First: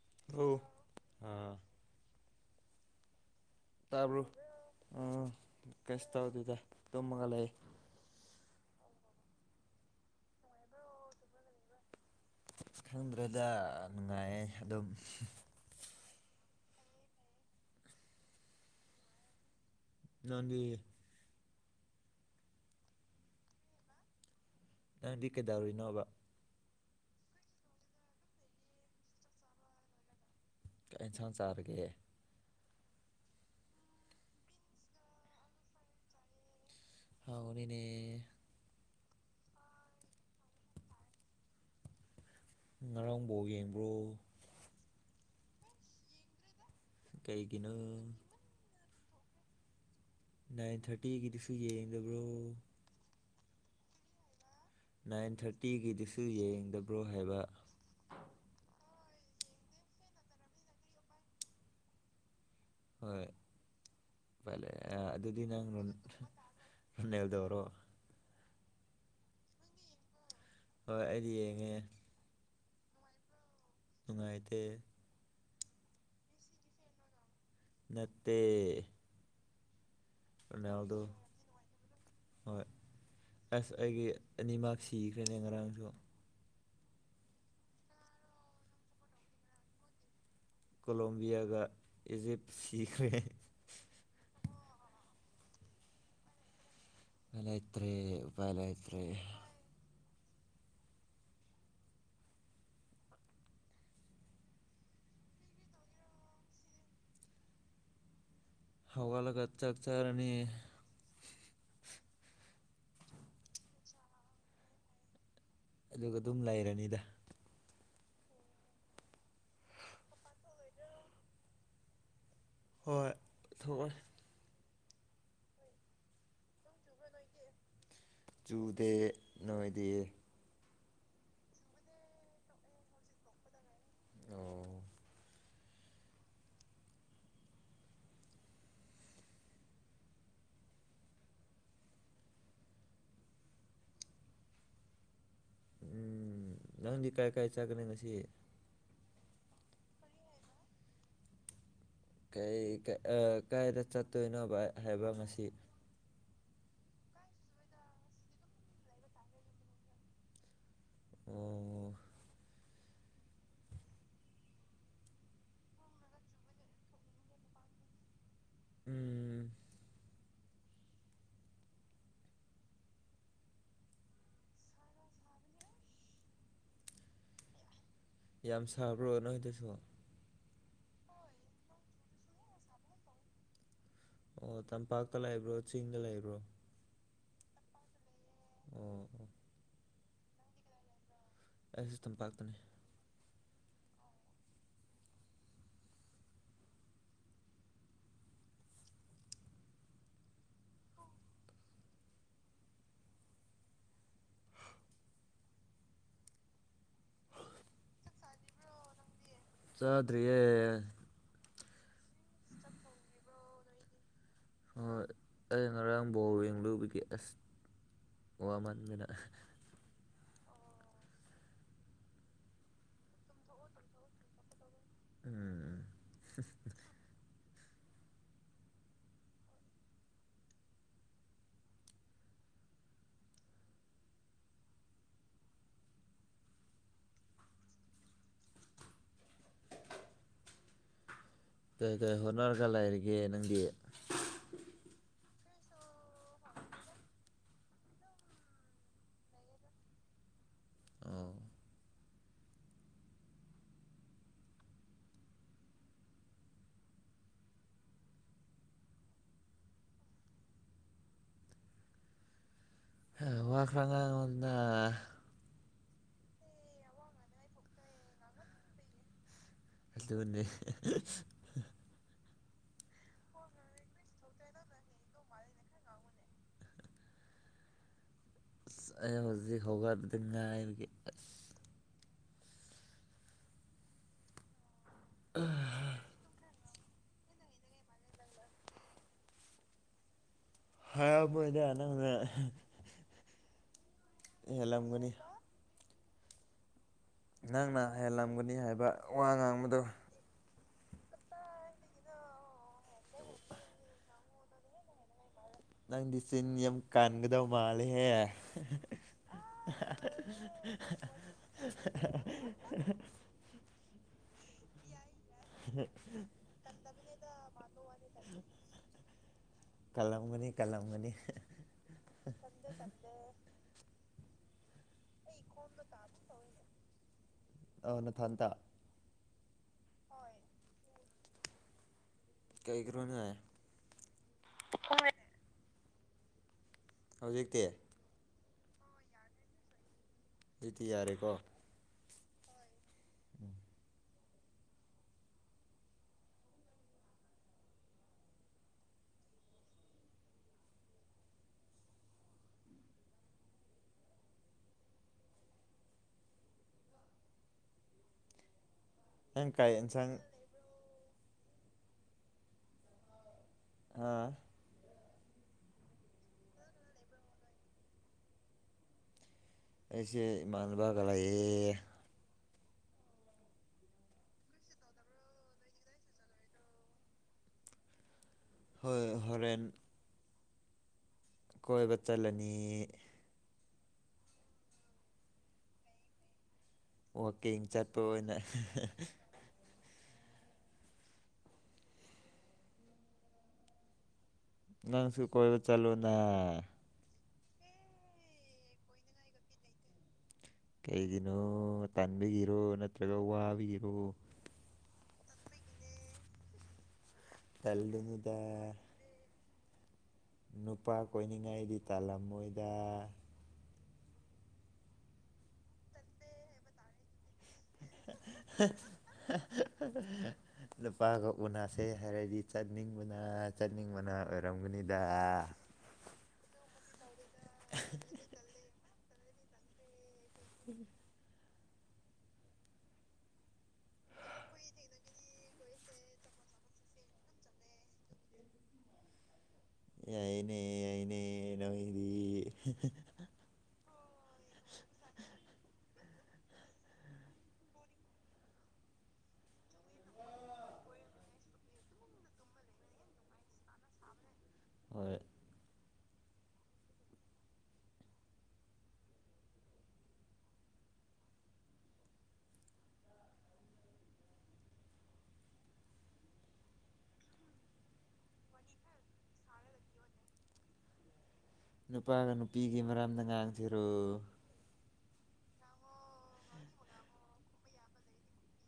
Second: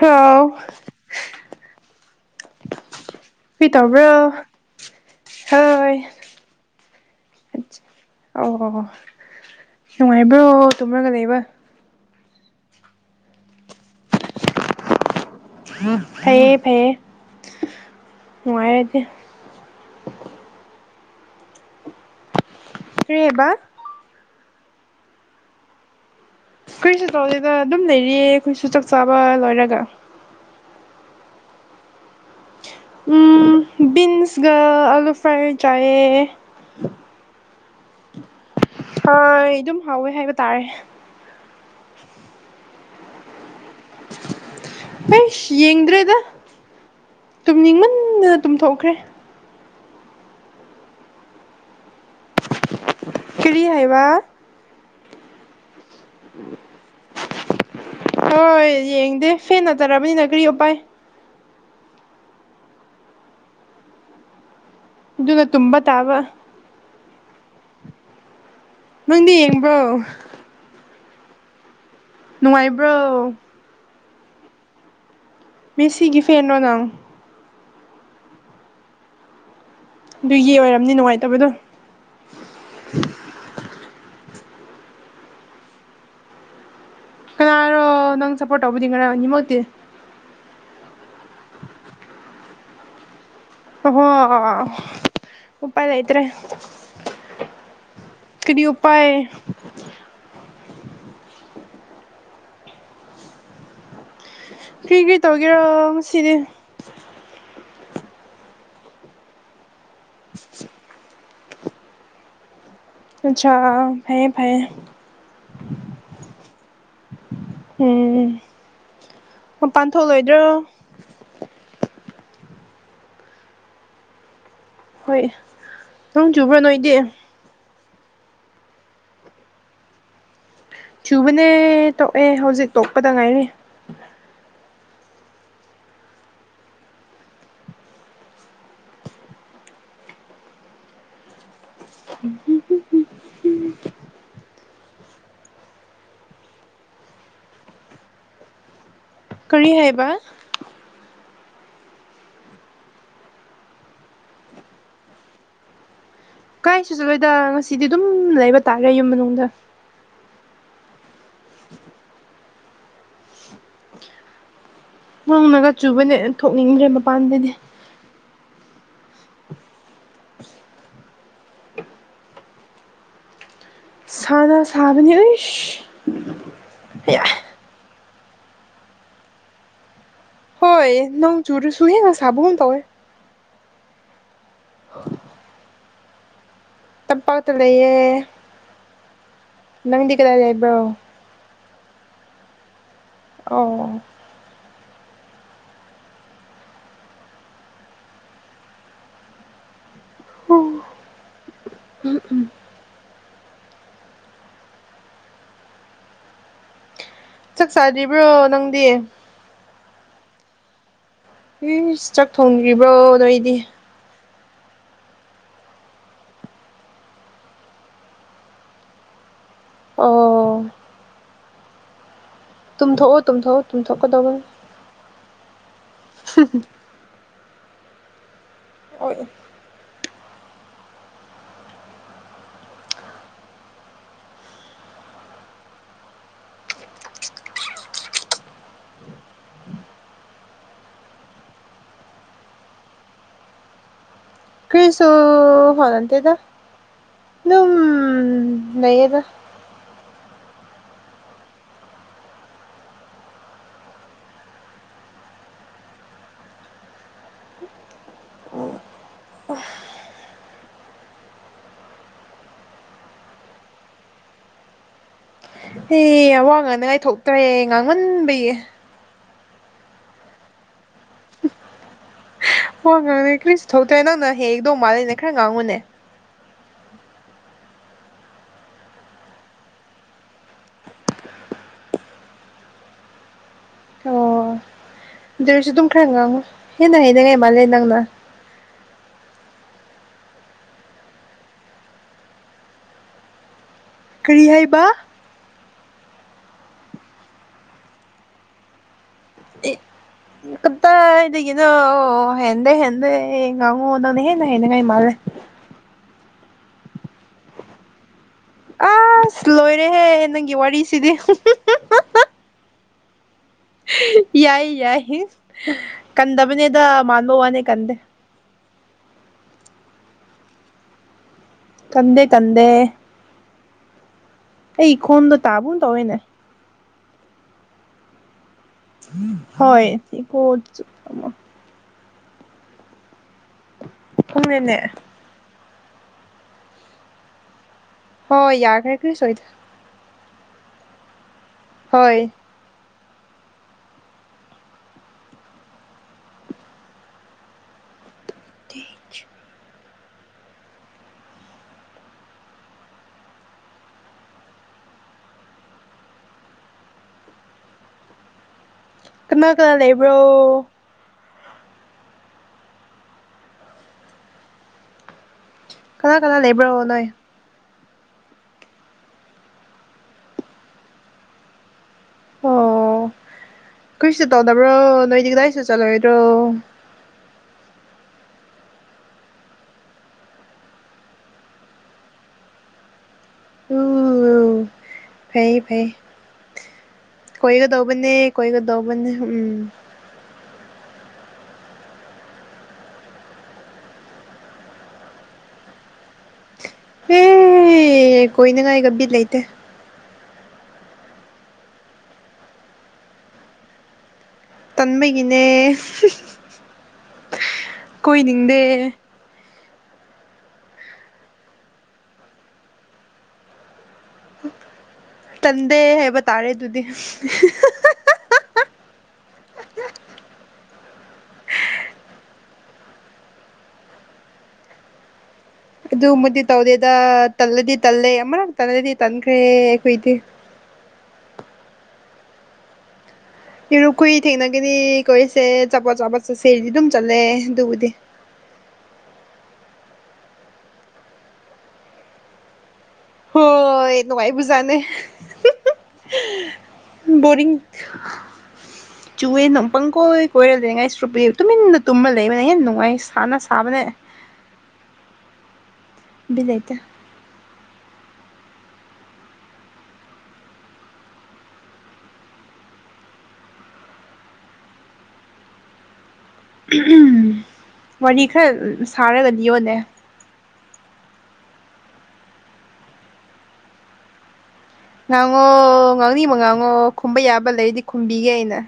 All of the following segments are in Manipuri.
ꯍꯥꯎ ꯍꯂꯣ ꯑꯥ ꯀꯔꯤ ꯇꯥꯕꯔꯣ ꯇꯧꯕ꯭ꯔꯣ ꯑ ꯀꯩꯁꯨ ꯍꯣꯏ ꯇꯧꯗꯦꯗꯥ ꯇꯨꯝꯃꯒꯥ ꯂꯩ ꯑꯣ ꯅꯨꯡꯉꯥꯏꯕ꯭ꯔꯣ ꯇꯨꯝꯃꯒ ꯂꯩꯕ ꯈꯪꯗ꯭ꯔꯦꯗ ꯅꯨꯡꯉꯥꯏꯌꯦ ꯑꯗꯨꯝ ꯐꯩꯌꯦ ꯐꯩꯌꯦ ꯅꯨꯡꯉꯥꯏꯔꯗꯤ ꯅꯪꯗꯤ ꯀꯔꯤ ꯍꯥꯏꯕꯥ ꯅꯪꯗꯤ ꯀꯩꯗꯧꯔꯤꯅꯣꯕ ꯀꯩꯁꯨ ꯇꯧꯗꯦꯗ ꯑꯗꯨꯝ ꯂꯩꯔꯤꯌꯦ ꯑꯩꯈꯣꯏꯁꯨ ꯆꯥꯛ ꯆꯥꯕ ꯂꯣꯏꯔꯒ ꯀꯩ ꯏꯟꯁꯥꯡ ꯆꯥꯔꯒꯦ꯫ ꯑꯃ ꯕꯤꯟꯁꯒ ꯑꯂꯨ ꯐ꯭ꯔꯥꯏ ꯔꯥꯏꯁꯒꯥ ꯆꯥꯏꯌꯦ꯫ ꯍꯥꯎꯕꯅꯤꯅꯦ ꯍꯣꯏ ꯑꯗꯨꯝ ꯍꯥꯎꯋꯦ ꯍꯥꯏꯕ ꯇꯥꯔꯦ꯫ ꯉꯔꯪꯡ ꯕꯣꯜ ꯌꯦꯡꯕ꯭ꯔꯣ꯫ ꯑꯩꯁ ꯌꯦꯡꯗ꯭ꯔꯦꯗ ꯀꯩꯒꯤꯅꯣ ꯇꯨꯝꯅꯤꯡꯃꯟꯗꯅ ꯇꯨꯝꯊꯣꯛꯈ꯭ꯔꯦ꯫ ꯅꯥꯏꯟ ꯊꯥꯔꯇꯤꯒꯤꯗꯨꯁꯨ ꯌꯦꯡꯗꯕ꯭ꯔꯣ ꯀꯤꯔꯤ ꯍꯥꯏꯕ ꯅꯥꯏꯟ ꯊꯥꯔꯇꯤꯒꯤꯗꯨꯁꯨ ꯌꯦꯡꯗꯕ꯭ꯔꯣ ꯍꯥꯏꯕ꯫ ꯍꯣꯏ ꯌꯦꯡꯗꯦ ꯊꯦꯡꯅ ꯆꯠꯂꯕꯅꯤꯅꯥ ꯀꯔꯤ ꯎꯄꯥꯏ ꯍꯣꯏ ꯐꯂꯦ ꯑꯗꯨꯗꯤ ꯑꯗꯨꯅ ꯅꯪ ꯇꯨꯝꯕ ꯇꯥꯕ ꯔꯣꯅꯦꯜꯗꯣꯔꯣ ꯅꯪꯗꯤ ꯌꯦꯡꯕ꯭ꯔꯣ ꯍꯣꯏ ꯑꯩꯗꯤ ꯌꯦꯡꯉꯦ ꯅꯨꯡꯉꯥꯏꯕ꯭ꯔꯣ ꯅꯨꯡꯉꯥꯏꯇꯦ ꯃꯦꯁꯤ ꯒꯤ ꯐꯦꯟꯔꯣ ꯅꯪ ꯅꯠꯇꯦ ꯑꯗꯨꯒꯤ ꯑꯣꯏꯔꯝꯅꯤ ꯔꯣꯅꯥꯜꯗꯣ ꯅꯨꯡꯉꯥꯏꯇꯕꯗꯣ ꯍꯣꯏ ꯑꯁ! ꯑꯩꯒꯤ ꯑꯅꯤꯃꯛ ꯁꯤꯈ꯭ꯔꯦꯅꯦ ꯉꯔꯥꯡꯁꯨ ꯀꯅꯥꯔꯣ ꯅꯪ ꯁꯞꯄꯣꯔꯠ ꯇꯧꯕꯗꯤ ꯉꯔꯥꯡ ꯑꯅꯤꯃꯛꯇꯤ ꯀꯣꯂꯣꯝꯕꯤꯌꯥꯒ ꯏꯖꯤꯞ ꯁꯤꯈ꯭ꯔꯦ꯫ ꯑꯣꯍꯣ ꯎꯄꯥꯏ ꯂꯩꯇ꯭ꯔꯦ꯫ ꯎꯄꯥꯏ ꯂꯧꯇ꯭ꯔꯦ ꯎꯄꯥꯏ ꯀꯔꯤ ꯂꯩꯇ꯭ꯔꯦ ꯎꯄꯥꯏ ꯀ꯭ꯔꯤ ꯀ꯭ꯔꯤ ꯇꯧꯒꯦꯔꯣ ꯉꯁꯤꯗꯤ꯫ ꯍꯧꯒꯠꯂꯒ ꯆꯥꯀ ꯆꯥꯔꯅꯤ ꯑꯆꯥ ꯐꯩꯌꯦ ꯐꯩꯌꯦ ꯑꯗꯨꯒ ꯑꯗꯨꯝ ꯂꯩꯔꯅꯤꯗ꯫ ꯎꯝ ꯃꯄꯥꯟ ꯊꯣꯛꯂꯣꯏꯗ꯭ꯔꯣ ꯍꯣꯏ ꯊꯣꯛꯑꯣꯏ ꯍꯣꯏ ꯅꯣꯡ ꯆꯨꯕ꯭ꯔꯣ ꯅꯣꯏ [unintelligible] ꯆꯨꯗꯦ ꯅꯣꯢꯗꯤ꯫ ꯆꯨꯕꯅꯦ ꯇꯣꯛꯑꯦ ꯍꯧꯖꯤꯛ ꯇꯣꯛꯄꯗ ꯉꯥꯏꯔꯤ꯫ ꯑꯣ ꯎ ꯎꯝ ꯎꯨꯝ ꯎꯝ [unintelligible] ꯎꯝ ꯅꯪꯗꯤ ꯀꯥꯏ ꯀꯥꯏ ꯆꯥꯠꯀꯅꯤ ꯉꯁꯤ꯫ ꯀꯔꯤ ꯍꯥꯏꯕ ꯀꯥꯏ ꯑ ꯀꯥꯏꯗ ꯆꯠꯇꯣꯏꯅꯣꯕ ꯍꯥꯏꯕ ꯉꯁꯤ꯫ ꯀꯥꯏꯁꯨ ꯆꯠꯂꯣꯏꯗ ꯉꯁꯤꯗꯤ ꯑꯗꯨꯝ ꯂꯩꯕ ꯇꯥꯔꯦ ꯌꯨꯝ ꯃꯅꯨꯡꯗ꯫ ꯑꯣ ꯅꯣꯡꯅꯥꯒ ꯆꯨꯕꯅꯦ ꯊꯣꯛꯅꯤꯡꯗ꯭ꯔꯦ ꯃꯄꯥꯟꯗꯩꯗꯤ꯫ ꯎꯝ ꯁꯥꯔꯣ ꯁꯥꯕꯅꯦ ꯑꯁꯥ ꯌꯥꯝ ꯁꯥꯕ꯭ꯔꯣ ꯅꯣꯏꯗꯁꯨ꯫ ꯍꯣꯏ ꯅꯣꯡ ꯆꯨꯔꯁꯨ ꯍꯦꯟꯅ ꯁꯥꯕꯒꯨꯝ ꯇꯧꯋꯦ꯫ ꯑꯣ ꯇꯝꯄꯥꯛꯇ ꯂꯩꯕ꯭ꯔꯣ ꯆꯤꯡꯗ ꯂꯩꯕ꯭ꯔꯣ? ꯇꯝꯄꯥꯛꯇ ꯂꯩꯌꯦ ꯑꯣ ꯅꯪꯗꯤ ꯀꯗꯥꯏ ꯂꯩꯥꯕ꯭ꯔꯣ? ꯑꯩꯁꯨ ꯇꯝꯄꯥꯛꯇꯅꯤ꯫ ꯑꯣ ꯎꯝ ꯎꯝ ꯍ [unintelligible] ꯆꯥꯛ ꯆꯥ꯭ꯔꯤꯕ꯭ꯔꯣ ꯅꯪꯗꯤ ꯆꯥꯗꯔꯤꯌꯦ ꯏꯁ ꯆꯥꯛ ꯊꯣꯡꯗ꯭ꯔꯤꯕ꯭ꯔꯣ ꯅꯣꯏꯗꯤ ꯍꯣꯏ ꯑꯩ ꯉꯔꯥꯡ ꯕꯣꯜ ꯌꯦꯦꯡ ꯂꯨꯕꯒꯤꯦ ꯑꯁ ꯋꯥꯃꯟꯗꯅ ꯑꯣ ꯇꯨꯝꯊꯣꯛꯑꯣ ꯇꯨꯝꯊꯣꯛꯎ ꯇꯨꯝꯊꯣꯛꯀꯗꯧꯕ ꯎꯝ [unintelligible] ꯑꯣꯏ ꯀꯩ ꯀꯩ ꯍꯣꯠꯅꯔꯒ ꯂꯩꯔꯤꯒꯦ ꯅꯪꯗꯤ? ꯀꯥꯔꯁꯨ ꯍꯣꯠꯅꯇꯦꯗ ꯑꯗꯨ ꯎꯝ ꯂꯩꯑꯗ꯫ ꯑꯣ ꯍ ꯋꯥ ꯈ꯭ꯔ ꯉꯥꯡꯉꯣꯗ ꯑꯦ ꯑꯋꯥ ꯉꯥꯅꯉꯥꯏ [unintelligible] ꯊꯣꯛꯣꯛꯇ꯭ꯔꯦ ꯉꯥꯡꯃꯟꯕꯒꯤ ꯑꯗꯨꯅꯦ ꯑꯍꯥ ꯍꯣꯏ ꯉꯥꯡꯉꯦ ꯀ꯭ꯔꯤꯁꯨ ꯊꯣꯛꯇ꯭ꯔꯦ ꯅꯪꯅ ꯍꯦꯛꯗꯧ ꯃꯥꯜꯂꯅꯦ ꯈꯔ ꯉꯥꯡꯉꯨꯅꯦ ꯑꯁ ꯑꯩ ꯍꯧꯖꯤꯛ ꯍꯧꯒꯠꯂꯄꯗ ꯉꯥꯢꯔꯤ ꯑꯁ ꯑꯣ ꯑꯗꯨ ꯑꯣꯏꯔꯁꯨ ꯗꯨꯝ ꯈ꯭ꯔ ꯉꯤꯡꯑꯣ ꯍꯦꯟꯅ ꯍꯩꯅꯤꯉꯥꯢ ꯃꯜꯂꯦ ꯅꯪꯅ ꯍꯕꯨꯗ ꯅꯪꯅ ꯀꯔꯤ ꯍꯥꯏꯕ ꯍꯦꯜꯂꯝꯒꯅꯤ ꯅꯪꯅ ꯍꯜꯂꯝꯒꯅꯤ ꯍꯥꯏꯕ ꯋꯥ ꯉꯥꯡꯕꯗꯣ ꯀꯗꯥꯥꯏꯗꯒꯤꯅꯣ ꯍꯦꯟꯗꯦ ꯍꯦꯟꯗꯦ ꯉꯥꯡꯉꯣ ꯅꯪꯅ ꯍꯦꯟꯅ ꯍꯦꯅꯤꯡꯉꯥꯏ ꯃꯥꯜꯂꯦ ꯅꯪꯗꯤ ꯆꯤꯟ ꯌꯥꯝ ꯀꯥꯟꯒꯗꯧ ꯃꯥꯜꯂꯦꯍꯦ ꯑꯁ ꯂꯣꯏꯔꯦꯍꯦ ꯅꯪꯒꯤ ꯋꯥꯔꯤꯁꯤꯗꯤ [unintelligible] ꯌꯥꯏ ꯌꯥꯏ ꯀꯟꯗꯕꯅꯦꯗ ꯃꯥꯟꯕ ꯋꯥꯅꯤ ꯀꯟꯗꯦ ꯀꯂꯝꯒꯅꯤ ꯀꯂꯝꯒꯅꯤ ꯀꯟꯗꯦ ꯀꯟꯗꯦ ꯑꯩ ꯏꯈꯣꯝꯗꯣ ꯇꯥꯕꯅ ꯇꯧꯋꯦꯅꯦ ꯑ ꯅ ꯊꯟ ꯇ ꯍꯣꯏ ꯀ ꯀꯩꯒꯤꯔꯣꯅꯦ ꯈꯪꯗꯦꯅꯦ ꯍꯧꯖꯤꯛꯇꯤ ꯍꯣꯏ ꯌꯥꯔꯒꯩ ꯀ ꯁꯣꯏꯗ ꯑꯗꯨꯗꯤ ꯌꯥꯔꯦꯀꯣ ꯍꯣꯏ [unintelligible] [unintelligible] ꯅꯪ ꯀꯅꯥ ꯀꯩ ꯀꯅꯥ ꯌꯦꯟꯁꯥꯡ ꯂꯩꯕ꯭ꯔꯣ ꯍꯥꯥ ꯀꯅꯥ ꯀꯅꯥ ꯂꯩꯕ꯭ꯔꯣ ꯅꯣꯏ ꯑꯩꯁꯦ ꯏꯃꯥꯟꯅꯕ ꯒꯥ ꯂꯩꯌꯦ ꯑꯣ ꯀꯩꯁꯨ ꯇꯧꯗꯕ꯭ꯔꯣ ꯅꯣꯏꯗꯤ ꯀꯗꯥꯏꯁꯨ ꯆꯠꯂꯣꯏꯗ꯭ꯔꯣ ꯍꯣꯏ ꯍꯣꯔꯦꯟ ꯀꯣꯏꯕ ꯆꯠꯂꯅꯤ ꯎ ꯐꯩ ꯐꯩ ꯋꯥꯛꯀꯤꯡ ꯆꯠꯄ ꯀꯣꯏꯒꯗꯧꯕꯅꯦ ꯑꯣꯏꯅ ꯀꯣꯏꯒꯗꯧꯕꯅꯦ ꯎꯝ ꯅꯪꯁꯨ ꯀꯣꯏꯕ ꯆꯠꯂꯨꯅ ꯑꯦ ꯀꯣꯏꯅꯤꯡꯉꯥꯏꯒ ꯕꯤꯠ ꯂꯩꯇꯦ ꯀꯩꯒꯤꯅꯣ ꯇꯟꯕꯤꯒꯤꯔꯣ ꯅꯠꯇ꯭ꯔꯒ ꯋꯥꯕꯤꯒꯤꯔꯣ ꯇꯟꯕꯒꯤꯅꯦ ꯀꯂꯗꯨꯅꯗ ꯀꯣꯏꯅꯤꯡꯗꯦ ꯅꯨꯄꯥ ꯀꯣꯏꯅꯤꯡꯉꯥꯏꯗꯤ ꯇꯥꯜꯂꯝꯃꯣꯏꯗ ꯇꯟꯗꯦ ꯍꯥꯏꯕ ꯇꯥꯔꯦ ꯑꯗꯨꯗꯤ [unintelligible] ꯂꯨꯄꯥꯒ ꯎꯅꯁꯦ ꯍꯥꯏꯔꯗꯤ ꯆꯠꯅꯤꯡꯕꯅ ꯆꯠꯅꯤꯡꯕꯅ ꯑꯣꯏꯔꯝꯒꯅꯤꯗ ꯑꯗꯨꯃꯗꯤ ꯇꯧꯗꯦꯗ ꯇꯜꯂꯗꯤ ꯇꯜꯂꯦ ꯑꯃꯔꯛꯇ ꯇꯜꯂꯗꯤ ꯇꯟꯈ꯭ꯔꯦ ꯑꯩꯈꯣꯏꯗꯤ ꯎ ꯌꯦꯔꯨ ꯀꯨꯏ ꯊꯦꯡꯅꯒꯅꯤ ꯀꯣꯏꯔꯤꯁꯦ ꯆꯠꯄꯣꯠ ꯆꯥꯄꯠ ꯆꯠꯁꯦꯗꯤ ꯑꯗꯨꯝ ꯆꯠꯂꯦ ꯑꯗꯨꯕꯨꯗꯤ ꯑꯏꯅꯦ ꯑꯏꯅꯦ ꯅꯣꯏꯗꯤ ꯍꯣꯏ ꯅꯨꯡꯉꯥꯏ ꯕꯨꯖꯥꯅꯦ [unintelligible] ꯕꯣꯔꯤꯡ ꯆꯨꯋꯦꯅ ꯄꯪꯀꯣꯏ ꯀꯣꯏꯔ ꯂꯩꯅꯤꯡꯉꯥꯏ ꯁꯨꯔꯨꯞꯄ ꯇꯨꯃꯤꯟꯅ ꯇꯨꯝꯃ ꯂꯩꯕꯅꯦ ꯍꯦꯟꯅ ꯅꯨꯡꯉꯥꯏ ꯁꯥꯅ ꯁꯥꯕꯅꯦ ꯍꯣꯏ ꯕꯤꯠ ꯂꯩꯏꯇꯦ ꯋꯥꯔꯤ ꯈꯔ ꯁꯥꯔꯒ ꯂꯤꯎꯅꯦ ꯅꯨꯄꯥꯒ ꯅꯨꯄꯤꯒꯤ ꯃꯔꯝꯗ ꯉꯥꯡꯁꯤꯔꯣ ꯉꯥꯡꯉꯣ ꯉꯥꯡꯅꯤꯡꯕ ꯉꯥꯡꯉꯣ ꯈꯨꯝꯕ ꯌꯥꯕ ꯂꯩꯗꯤ ꯈꯨꯝꯕꯤꯒꯦ ꯑꯩꯅ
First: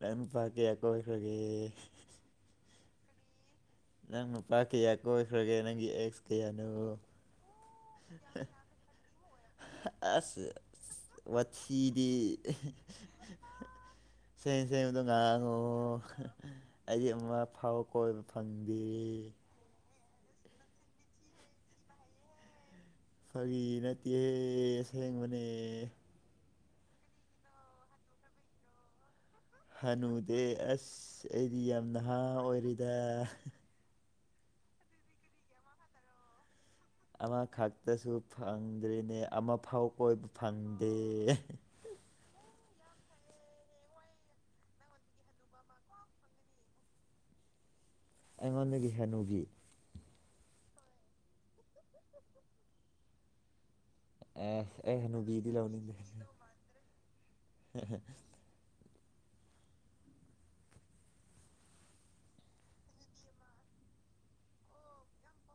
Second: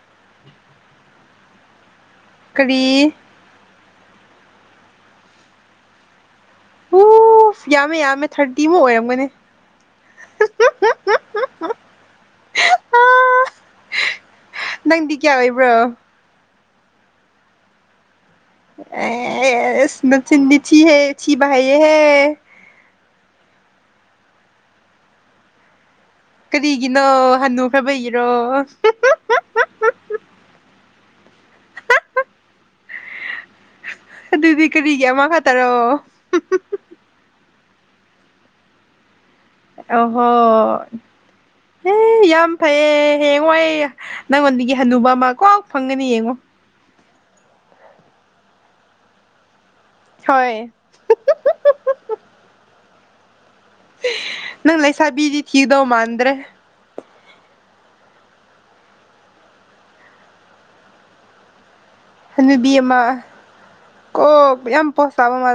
ꯅꯪ ꯅꯨꯄꯥ ꯀꯌꯥ ꯀꯣꯏꯈ꯭ꯔꯒꯤ ꯀꯔꯤ ꯅꯪ ꯅꯨꯄꯥ ꯀꯌꯥ ꯀꯣꯏꯈ꯭ꯔꯒꯦ ꯅꯪꯒꯤ ꯑꯦꯛꯁ ꯀꯌꯥꯅꯣ ꯎ ꯌꯥꯝꯃꯦ ꯌꯥꯝꯃꯦ ꯊꯥꯔꯇꯤ ꯑꯃꯨꯛ ꯑꯣꯏꯔꯝꯒꯅꯤ ꯑꯁ ꯋꯥꯊꯤꯗꯤ ꯁꯦꯡ ꯁꯦꯡꯕꯗꯣ ꯅꯪꯗꯤ ꯀꯌꯥ ꯉꯥꯡꯉꯨ ꯑꯣꯏꯕ꯭ꯔꯣ ꯑꯩꯗꯤ ꯑꯃ ꯐꯥꯎ ꯀꯣꯏꯕ ꯐꯪꯗꯦ ꯑꯦ ꯏꯁꯃꯤ ꯆꯤꯟꯗꯤ ꯊꯤꯍꯦ ꯊꯤꯕ ꯍꯤꯍꯌꯦ ꯐꯥꯒꯤ ꯅꯠꯇꯦꯍꯦ ꯁꯦꯡꯕꯅꯦ ꯀꯔꯤꯒꯤꯅꯣ ꯍꯟꯅꯨ ꯐꯕꯩꯒꯤꯔꯣ ꯍꯥꯅꯨꯗꯦ ꯑꯁ ꯑꯩꯗꯤ ꯌꯥꯝ ꯅꯍꯥ ꯑꯣꯏꯔꯤꯗ ꯑꯗꯨꯗꯤ ꯀꯔꯤꯒꯤ ꯑꯃꯥ ꯈꯛ ꯇꯔꫭ ꯑꯃꯈꯛꯇꯁꯨ ꯐꯪꯗ꯭ꯔꯤꯅꯦ ꯑꯃꯐꯥꯎ ꯀꯣꯏꯕ ꯑꯣꯍꯣ ꯐꯪꯗꯦ ꯑꯦ ꯌꯥꯝ ꯐꯩꯌꯦ ꯍꯥꯌꯦꯡꯋꯥꯏ ꯅꯪꯉꯣꯟꯗꯒꯤ ꯍꯟꯅꯨꯕ ꯑꯃ ꯀꯥꯠ ꯐꯪꯒꯅꯤ ꯌꯦꯡꯉꯣ ꯑꯩꯉꯣꯟꯗꯒꯤ ꯍꯅꯨꯕꯤ ꯍꯣꯏ ꯑꯦ ꯅꯪ ꯑꯦ ꯂꯩꯁꯥꯕꯤꯗꯤ ꯍꯅꯨꯕꯤꯗꯤ ꯊꯤꯒꯗꯧ ꯂꯥꯎꯅꯤꯡꯗꯦ ꯃꯥꯟꯗ꯭ꯔꯦ ꯍꯟꯅꯨꯕꯤ ꯑꯃ ꯀ ꯌꯥꯝ ꯄꯣꯁ ꯆꯥꯕ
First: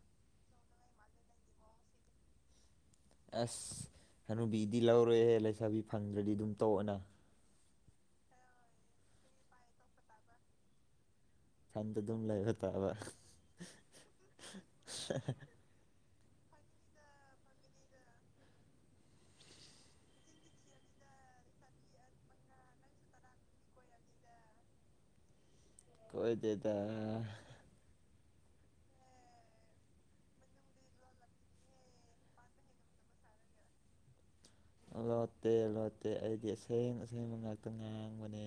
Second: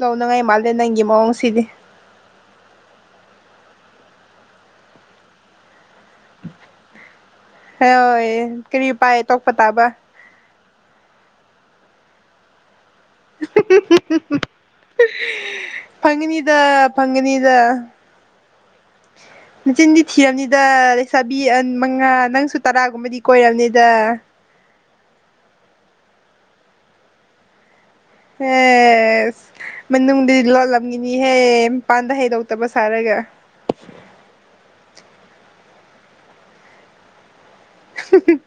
ꯇꯧꯅꯉꯥꯏ ꯃꯥꯜꯂꯦ ꯅꯪꯒꯤ ꯃꯑꯣꯡꯁꯤꯗꯤ ꯑꯁ ꯍꯅꯨꯕꯤꯗꯤ ꯂꯧꯔꯣꯏꯍꯦ ꯂꯩꯁꯥꯕꯤ ꯐꯪꯗ꯭ꯔꯗꯤ ꯑꯗꯨꯝ ꯇꯧꯑꯣꯅ ꯍꯣꯏ ꯀꯔꯤ ꯄꯥꯏ ꯇꯣꯛꯄ ꯇꯥꯕ ꯈꯟꯗ ꯑꯗꯨꯝ ꯂꯩꯕ ꯇꯥꯕ ꯐꯪꯅꯤꯗ ꯐꯪꯅꯤꯗ ꯃꯆꯤꯟꯗꯤ ꯊꯤꯔꯕꯝꯅꯤꯗ ꯂꯩꯁꯥꯕꯤ ꯃꯉꯥ ꯅꯪꯁꯨ ꯇꯔꯥꯒꯨꯝꯕꯗꯤ ꯀꯣꯏꯔꯕꯅꯤꯗ ꯀꯣꯏꯗꯗꯥ ꯑꯦ ꯃꯅꯨꯡꯗꯤ ꯂꯣꯜꯂꯝꯈꯤꯅꯤꯍꯦ ꯃꯄꯥꯟꯗ ꯍꯩꯗꯣꯛꯇꯕ ꯁꯥꯔꯒ ꯂꯣꯠꯇꯦ ꯂꯣꯠꯇꯦ ꯑꯩꯗꯤ ꯑꯁꯦꯡ ꯑꯁꯦꯡꯕ ꯉꯥꯛꯇ ꯉꯥꯡꯕꯅꯦ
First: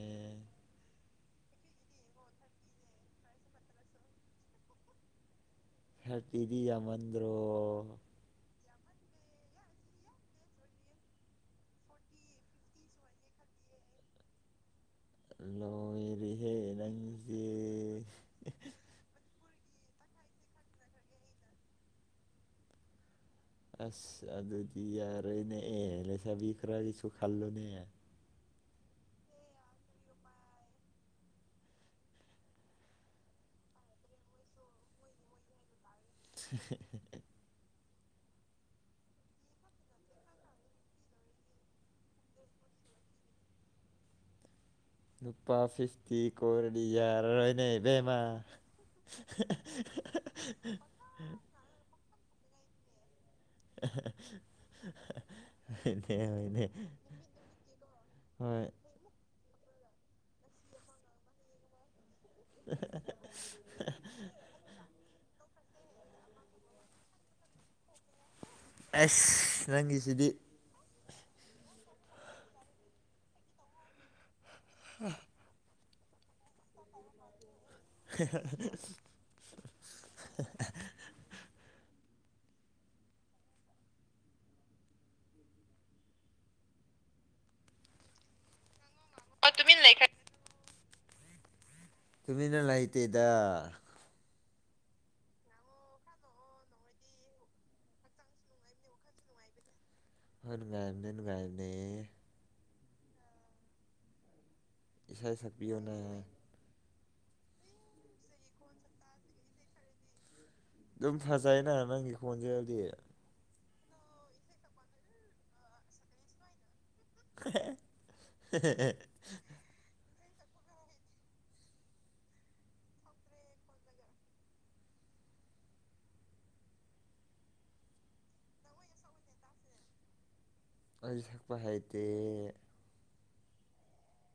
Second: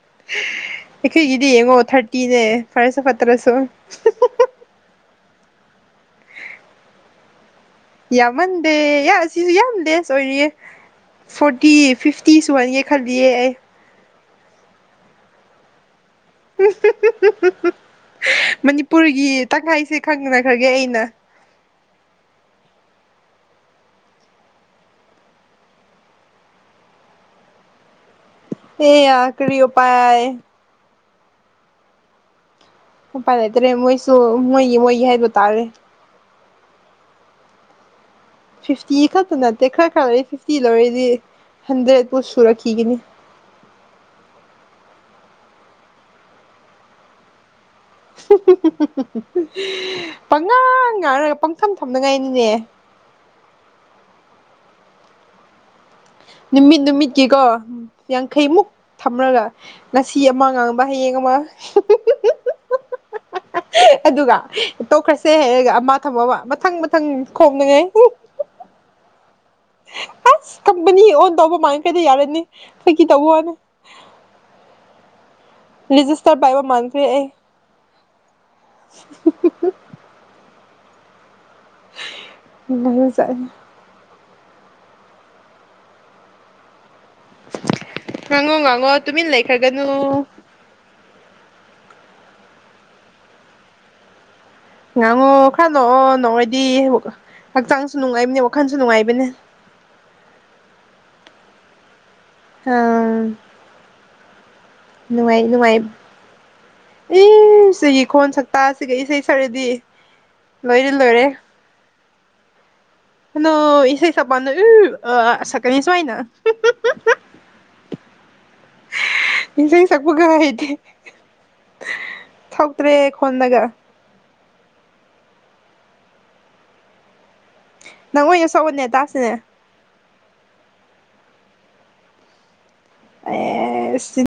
ꯑꯩꯈꯣꯏꯒꯤꯗꯤ ꯌꯦꯡꯉꯣ ꯊꯥꯔꯇꯤꯅꯦ ꯐꯔꯦꯁꯨ ꯐꯠꯇ꯭ꯔꯁꯨ ꯊꯔꯇꯤꯗꯤ ꯌꯥꯝꯃꯟꯗ꯭ꯔꯣ ꯌꯥꯝꯃꯟꯗꯦ ꯏ ꯑꯁꯤꯁꯨ ꯌꯥꯝ ꯂꯦꯁ ꯑꯣꯏꯔꯤꯌꯦ ꯐꯣꯔꯇꯤ ꯐꯤꯐꯇꯤ ꯁꯨꯍꯟꯒꯦ ꯈꯜꯂꯤꯌꯦ ꯑꯩ [unintelligible] ꯄꯨꯔꯒꯤ ꯇꯪꯈꯥꯏꯁꯦ ꯈꯪꯅ ꯈ꯭ꯔꯒꯦ ꯑꯩꯅ ꯑꯁ ꯑꯗꯨꯗꯤ ꯌꯥꯔꯣꯏꯅꯦ ꯑꯦ ꯂꯩꯁꯥꯕꯤ ꯈꯔꯒꯤꯁꯨ ꯈꯜꯂꯣꯅꯦ ꯍꯦ ꯌꯥ ꯀꯔꯤ ꯑꯣꯄꯥꯏ ꯎꯄꯥꯏ ꯂꯩꯇꯔꯦ ꯃꯣꯏꯁꯨ ꯃꯣꯏꯒꯤ ꯃꯣꯏꯒꯤ ꯍꯥꯏꯕ ꯇꯥꯔꯦ [unintelligible] ꯐꯤꯐꯇꯤ ꯈꯛꯇ ꯅꯠꯇꯦ ꯈꯔ ꯈꯔ ꯂꯣꯏ ꯐꯤꯐꯇꯤ ꯂꯧꯔꯗꯤ ꯍꯟꯗ꯭ꯔꯦꯠꯄꯨ ꯁꯨꯔꯛꯈꯤꯒꯅꯤ ꯅꯨꯄꯥ ꯐꯤꯐꯇꯤ ꯀꯣꯏꯔꯗꯤ ꯌꯥꯔ ꯔꫭꯏꯅꯦ ꯕꯦꯝꯃꯥ ꯄꯪꯉꯥꯡ ꯉꯥꯡꯔꯒ ꯄꯪꯊꯝ ꯊꯝꯅꯉꯥꯏꯅꯤꯅꯦ ꯑ UNINTELLIGIBLE ꯅꯨꯃꯤꯠ ꯅꯨꯃꯤꯠꯀꯤꯀꯣ ꯍꯣꯏ ꯌꯥꯡꯈꯩꯃꯨꯛ ꯊꯝꯔꯒ ꯉꯁꯤ ꯑꯃ ꯉꯥꯡꯕ ꯍꯌꯦꯡ ꯑꯃ ꯑꯍꯥ ꯑꯍꯥ ꯁ ꯑꯗꯨꯒ ꯇꯣꯛꯈ꯭ꯔꯦꯁꯦ ꯍꯥꯏꯔꯒ ꯑꯃ ꯊꯝ ꯃꯝꯃ ꯃꯊꯪ ꯃꯊꯪ ꯈꯣꯛꯅꯤꯡꯉꯥꯏ ꯑꯩꯁ ꯅꯪꯒꯤꯁꯤꯗꯤ ꯑꯁ ꯀꯝꯄꯅꯤ ꯑꯣꯟ ꯇꯧꯕ ꯃꯥꯟꯈ꯭ꯔꯅꯤ ꯌꯥꯔꯅꯤ ꯐꯥꯒꯤ ꯇꯧꯕ ꯋꯥꯅꯦ [unintelligible] ꯔꯦꯖꯤꯁꯇꯔ ꯇꯧꯕ ꯃꯥꯟꯈ꯭ꯔꯦ ꯑꯩ [unintelligible] [unintelligible] ꯉꯥꯡꯉꯣ ꯉꯥꯡꯉꯣ ꯇꯨꯃꯤꯟ ꯂꯩꯈ꯭ꯔꯒꯅꯨ ꯇꯨꯃꯤꯟꯅ ꯂꯩꯇꯦꯗꯥ ꯉꯥꯡꯉꯣ ꯈꯔ ꯅꯣꯛꯑꯣ ꯅꯣꯛꯔꯗꯤ ꯍꯛꯆꯥꯡꯁꯨ ꯅꯨꯡꯉꯥꯏꯕꯅꯦ ꯋꯥꯈꯜꯁꯨ ꯅꯨꯡꯉꯥꯏꯕꯅꯦ ꯍꯣ ꯅꯨꯡꯉꯥꯏꯕꯅꯦ ꯅꯨꯡꯉꯥꯏꯕꯅꯦ ꯑꯧ ꯏꯁꯩ ꯅꯨꯡꯉꯥꯏ ꯅꯨꯡꯉꯥꯏꯞ ꯁꯛꯄꯤꯌꯣꯅꯦ ꯏꯌꯨ ꯁꯤꯒꯤ ꯈꯣꯟ ꯁꯛꯇꯥꯁꯤꯒ ꯏꯁꯩ ꯁꯛꯔꯗꯤ ꯂꯣꯏꯔꯦ ꯗꯨꯝ ꯂꯣꯏꯔꯦ ꯐꯥꯖꯩꯅ ꯅꯪꯒꯤ ꯈꯣꯟꯖꯦꯜꯗꯤ ꯍꯅꯣ ꯏꯁꯩ ꯁꯛꯄꯅꯥ ꯏꯌꯨ [unintelligible] ꯁꯛꯀꯅꯤ ꯁꯣꯏꯅ ꯍꯦ ꯑꯦ ꯍꯦ ꯍꯦ [unintelligible] ꯏꯁꯩ ꯁꯛꯄꯒ ꯍꯩꯊꯦ ꯊꯣꯛꯇ꯭ꯔꯦ ꯈꯣꯟꯅꯒ ꯅꯪ ꯑꯣꯏꯅ ꯁꯛꯎꯅꯦ ꯇꯥꯁꯤꯅꯦ ꯑꯩ ꯁꯛꯄ ꯍꯩꯇꯦ [unintelligible]